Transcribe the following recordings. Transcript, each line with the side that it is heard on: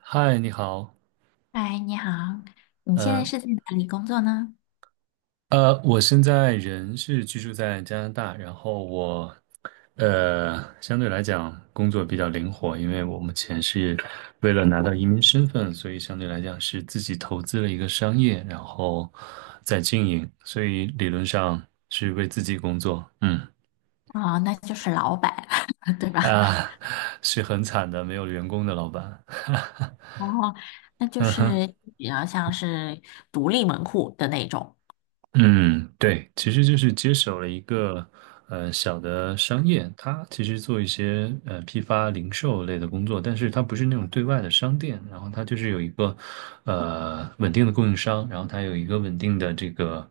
right: 嗨，你好。
left: 嗨，你好，你现在
right: 呃
left: 是在哪里工作呢？
right: 我现在人是居住在加拿大，然后我呃相对来讲工作比较灵活，因为我目前是为了拿到移民身份，所以相对来讲是自己投资了一个商业，然后在经营，所以理论上是为自己工作。嗯，
left: 哦，那就是老板，对吧？
right: 啊，是很惨的，没有员工的老板。
left: 哦，那就是比较像是独立门户的那种。
right: 嗯，对，其实就是接手了一个小的商业，它其实做一些批发零售类的工作，但是它不是那种对外的商店，然后它就是有一个稳定的供应商，然后它有一个稳定的这个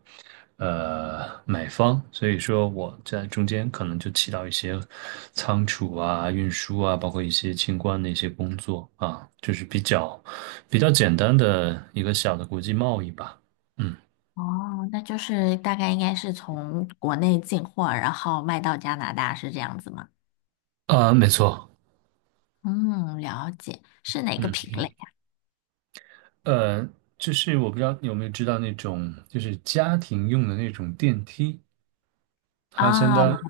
right: 买方，所以说我在中间可能就起到一些仓储啊、运输啊，包括一些清关的一些工作啊，就是比较简单的一个小的国际贸易吧。嗯，
left: 哦，那就是大概应该是从国内进货，然后卖到加拿大，是这样子吗？
right: 啊，没错。
left: 嗯，了解，是哪个
right: 嗯。
left: 品类
right: 呃，就是我不知道你有没有知道那种，就是家庭用的那种电梯，他相
left: 啊？
right: 当
left: 哦，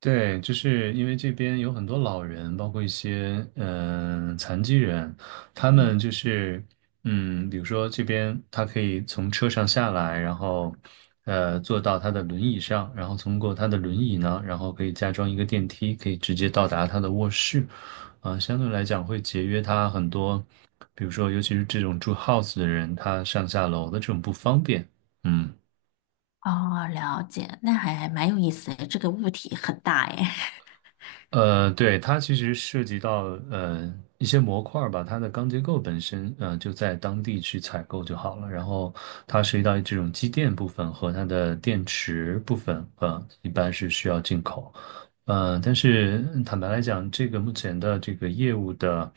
right: 对，就是因为这边有很多老人，包括一些嗯、残疾人，他
left: 嗯
right: 们就是嗯，比如说这边他可以从车上下来，然后坐到他的轮椅上，然后通过他的轮椅呢，然后可以加装一个电梯，可以直接到达他的卧室。啊、相对来讲会节约他很多，比如说尤其是这种住 house 的人，他上下楼的这种不方便。嗯。
left: 哦，了解，那还蛮有意思的，这个物体很大诶。
right: 对，它其实涉及到一些模块儿吧，它的钢结构本身就在当地去采购就好了。然后它涉及到这种机电部分和它的电池部分，一般是需要进口。但是嗯坦白来讲，这个目前的这个业务的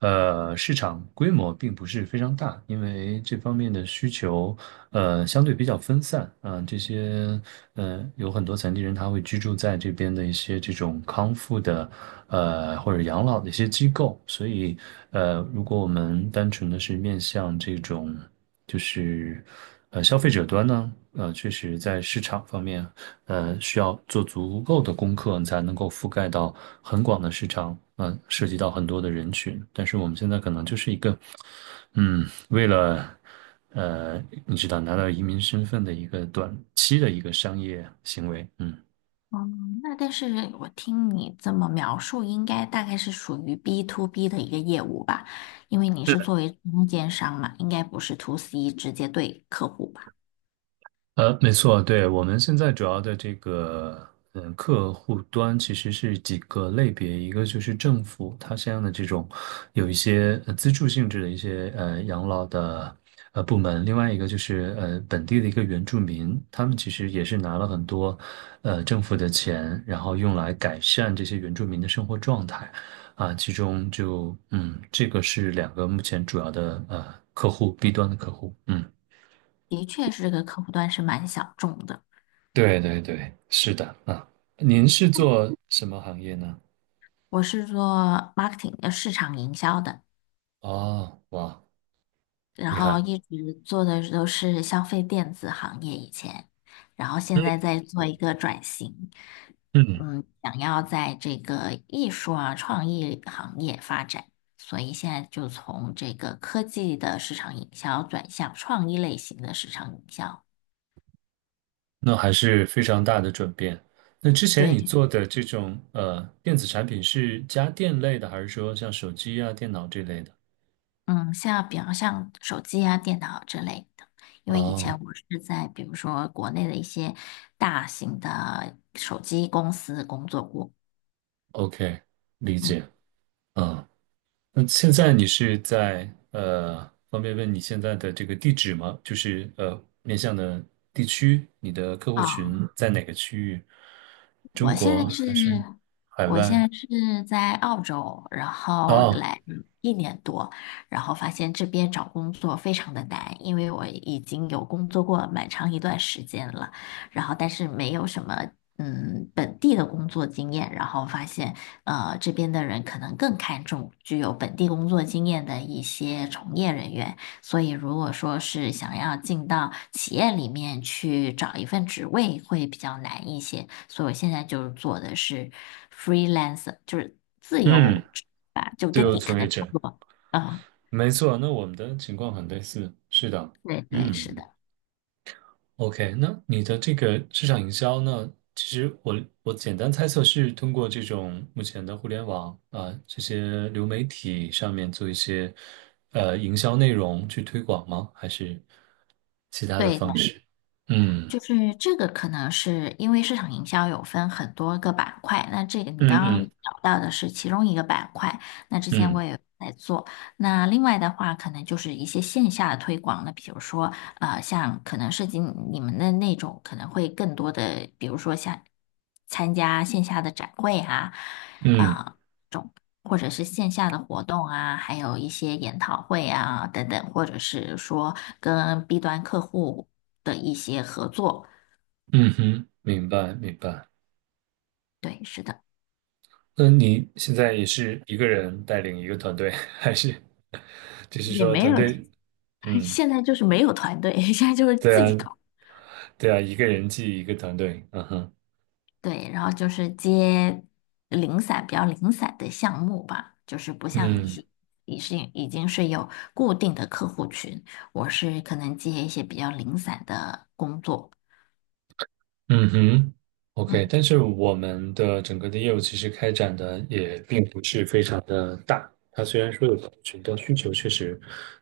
right: 市场规模并不是非常大，因为这方面的需求相对比较分散啊。这些嗯，有很多残疾人他会居住在这边的一些这种康复的或者养老的一些机构，所以如果我们单纯的是面向这种。就是消费者端呢，确实在市场方面，需要做足够的功课，你才能够覆盖到很广的市场，嗯、涉及到很多的人群。但是我们现在可能就是一个，嗯，为了你知道拿到移民身份的一个短期的一个商业行为，嗯。
left: 嗯，那但是我听你这么描述，应该大概是属于 B to B 的一个业务吧，因为你是作为中间商嘛，应该不是 to C 直接对客户吧？
right: 没错，对，我们现在主要的这个，嗯，客户端其实是几个类别，一个就是政府它相应的这种有一些资助性质的一些养老的部门，另外一个就是本地的一个原住民，他们其实也是拿了很多政府的钱，然后用来改善这些原住民的生活状态。啊，其中就嗯，这个是两个目前主要的客户，B 端的客户，嗯。
left: 的确是这个客户端是蛮小众的。
right: 对对对，是的啊。您是做什么行业呢？
left: 我是做 marketing 的市场营销的，
right: 哦，哇，
left: 然
right: 厉
left: 后
right: 害。
left: 一直做的都是消费电子行业以前，然后现在在做一个转型，
right: 嗯，
left: 嗯，想要在这个艺术啊创意行业发展，所以现在就从这个科技的市场营销转向创意类型的市场营销。
right: 那还是非常大的转变。那之前你
left: 对，
right: 做的这种电子产品是家电类的，还是说像手机啊、电脑这类的？
left: 嗯，像比方像手机啊、电脑之类的，因为以
right: 哦
left: 前我是在比如说国内的一些大型的手机公司工作过，
right: ，OK，理
left: 嗯。
right: 解。嗯，那现在你是在方便问你现在的这个地址吗？就是面向的地区，你的客户
left: 啊。
right: 群在哪个区域？中
left: 我现在
right: 国
left: 是，
right: 还是海
left: 我现
right: 外？
left: 在是在澳洲，然后
right: 哦，
left: 来一年多，然后发现这边找工作非常的难，因为我已经有工作过蛮长一段时间了，然后但是没有什么嗯本地的工作经验，然后发现这边的人可能更看重具有本地工作经验的一些从业人员，所以，如果说是想要进到企业里面去找一份职位，会比较难一些。所以我现在就是做的是 freelancer，就是自
right: 嗯，
left: 由职吧，就
right: 自
left: 跟
right: 由
left: 你可
right: 从业
left: 能差
right: 者，
left: 不多。嗯，
right: 没错。那我们的情况很类似，是的，
left: 对对，是的，
right: 嗯。OK，那你的这个市场营销呢？其实我简单猜测是通过这种目前的互联网啊、这些流媒体上面做一些营销内容去推广吗？还是其他的方
left: 对。
right: 式？嗯
left: 就是这个可能是因为市场营销有分很多个板块，那这个你
right: 嗯
left: 刚刚
right: 嗯
left: 聊到的是其中一个板块，那之前我
right: 嗯
left: 也有在做。那另外的话，可能就是一些线下的推广，那比如说像可能涉及你们的那种，可能会更多的，比如说像参加线下的展会啊，
right: 嗯
left: 啊、或者是线下的活动啊，还有一些研讨会啊等等，或者是说跟 B 端客户的一些合作。
right: 嗯哼，明白明白。
left: 对，是的，
right: 那你现在也是一个人带领一个团队，还是就是
left: 也
right: 说
left: 没
right: 团
left: 有，
right: 队？嗯，
left: 现在就是没有团队，现在就是
right: 对
left: 自己
right: 啊
left: 搞。
right: 对啊，一个人记一个团队。嗯哼。
left: 对，然后就是接零散、比较零散的项目吧，就是不像你
right: 嗯
left: 是已经是有固定的客户群，我是可能接一些比较零散的工作。
right: 嗯哼，OK，
left: 嗯，
right: 但是我们的整个的业务其实开展的也并不是非常的大。它虽然说有客群，但需求确实，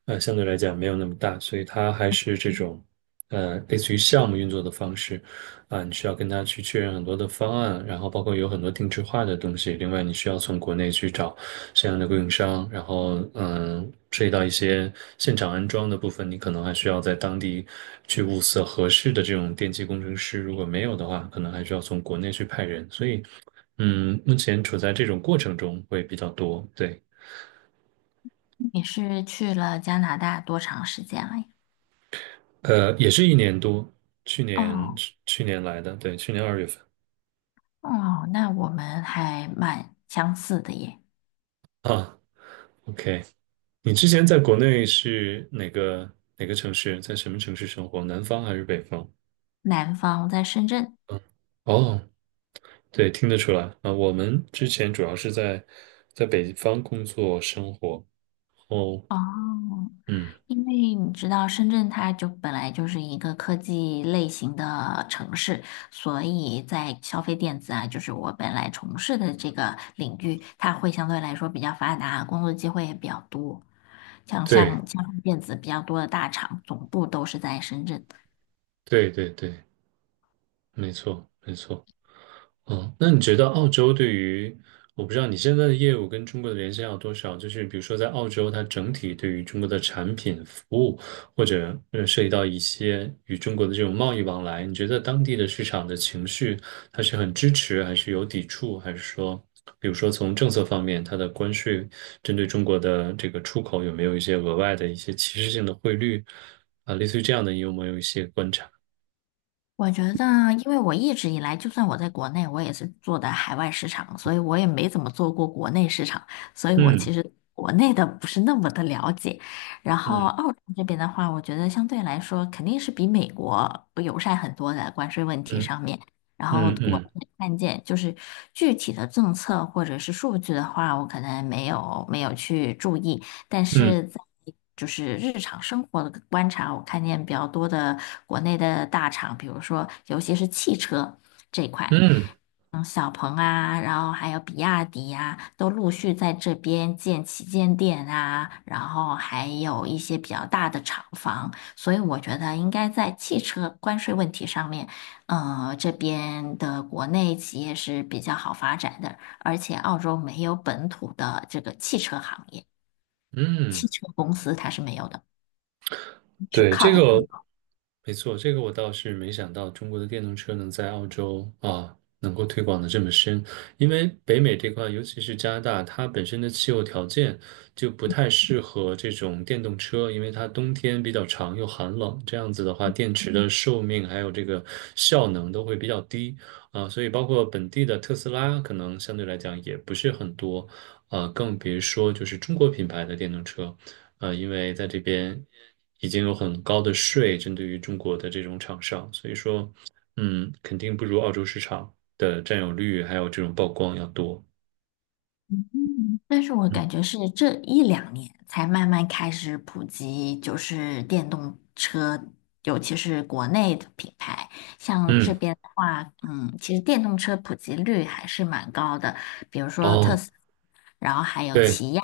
right: 相对来讲没有那么大，所以它还是这种，类似于项目运作的方式。啊，你需要跟他去确认很多的方案，然后包括有很多定制化的东西。另外，你需要从国内去找相应的供应商，然后嗯，涉及到一些现场安装的部分，你可能还需要在当地去物色合适的这种电气工程师。如果没有的话，可能还需要从国内去派人。所以嗯，目前处在这种过程中会比较多。对，
left: 你是去了加拿大多长时间了呀？
right: 也是一年多。
left: 哦。
right: 去年来的，对，去年二月份
left: 哦，那我们还蛮相似的耶。
right: 啊。OK。你之前在国内是哪个哪个城市，在什么城市生活？南方还是北方？
left: 南方在深圳。
right: 嗯，哦，对，听得出来啊。我们之前主要是在北方工作生活。哦，
left: 哦，
right: 嗯，
left: 因为你知道深圳它就本来就是一个科技类型的城市，所以在消费电子啊，就是我本来从事的这个领域，它会相对来说比较发达，工作机会也比较多。像
right: 对
left: 像像电子比较多的大厂，总部都是在深圳，
right: 对，没错没错。嗯，那你觉得澳洲对于，我不知道你现在的业务跟中国的联系要多少？就是比如说在澳洲，它整体对于中国的产品、服务，或者涉及到一些与中国的这种贸易往来，你觉得当地的市场的情绪，它是很支持，还是有抵触，还是说，比如说从政策方面，它的关税针对中国的这个出口有没有一些额外的一些歧视性的汇率啊，类似于这样的，你有没有一些观察？
left: 我觉得，因为我一直以来，就算我在国内，我也是做的海外市场，所以我也没怎么做过国内市场，所以我其实国内的不是那么的了解。然后
right: 嗯
left: 澳洲这边的话，我觉得相对来说肯定是比美国友善很多的关税问题
right: 嗯
left: 上面。然后
right: 嗯
left: 我
right: 嗯
left: 看见就是具体的政策或者是数据的话，我可能没有去注意。但
right: 嗯
left: 是在就是日常生活的观察，我看见比较多的国内的大厂，比如说尤其是汽车这一块，
right: 嗯嗯。嗯
left: 嗯，小鹏啊，然后还有比亚迪呀、啊都陆续在这边建旗舰店啊，然后还有一些比较大的厂房，所以我觉得应该在汽车关税问题上面，这边的国内企业是比较好发展的，而且澳洲没有本土的这个汽车行业。汽
right: 嗯，
left: 车公司它是没有的，只
right: 对，
left: 靠
right: 这
left: 的
right: 个
left: 进口。
right: 没错，这个我倒是没想到中国的电动车能在澳洲啊能够推广的这么深，因为北美这块，尤其是加拿大，它本身的气候条件就不太适合这种电动车，因为它冬天比较长又寒冷，这样子的话，电池的寿命还有这个效能都会比较低啊，所以包括本地的特斯拉，可能相对来讲也不是很多。啊，更别说就是中国品牌的电动车。因为在这边已经有很高的税针对于中国的这种厂商，所以说嗯，肯定不如澳洲市场的占有率还有这种曝光要多。
left: 但是我
right: 嗯，
left: 感觉是这一两年才慢慢开始普及，就是电动车，尤其是国内的品牌。像这
right: 嗯
left: 边的话，嗯，其实电动车普及率还是蛮高的，比如说
right: 哦，
left: 特斯拉，然后还有
right: 对，
left: 起亚。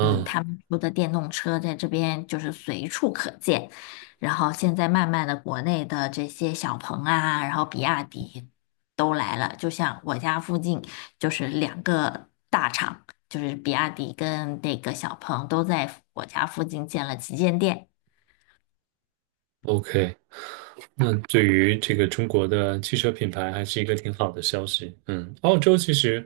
left: 嗯，他们说的电动车在这边就是随处可见，然后现在慢慢的国内的这些小鹏啊，然后比亚迪都来了，就像我家附近就是两个大厂，就是比亚迪跟那个小鹏都在我家附近建了旗舰店。
right: ，OK，那对于这个中国的汽车品牌还是一个挺好的消息。嗯，澳洲其实，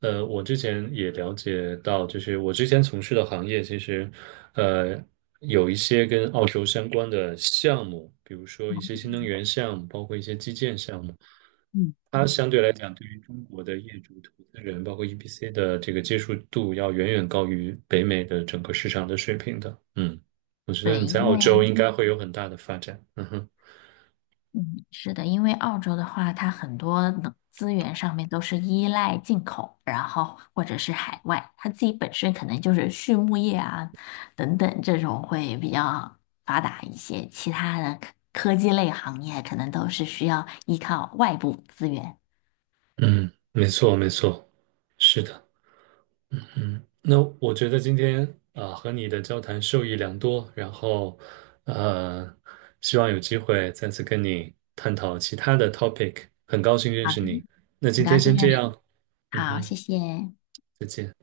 right: 我之前也了解到，就是我之前从事的行业，其实，呃，有一些跟澳洲相关的项目，比如说一些新能源项目，包括一些基建项目。
left: 嗯，
right: 它相对来讲，对于中国的业主、投资人，包括 EPC 的这个接受度，要远远高于北美的整个市场的水平的。嗯，我觉得
left: 对，
right: 你
left: 因
right: 在澳洲
left: 为
right: 应该会有很大的发展。嗯哼。
left: 嗯，是的，因为澳洲的话，它很多能资源上面都是依赖进口，然后或者是海外，它自己本身可能就是畜牧业啊等等这种会比较发达一些，其他的科技类行业可能都是需要依靠外部资源。
right: 嗯，没错，没错，是的，嗯，那我觉得今天啊、和你的交谈受益良多，然后呃，希望有机会再次跟你探讨其他的 topic，很高兴认
left: 好，
right: 识你。那
left: 很
right: 今
left: 高
right: 天
left: 兴
right: 先
left: 认
right: 这
left: 识你。
right: 样，嗯
left: 好，谢
right: 哼，
left: 谢。
right: 再见。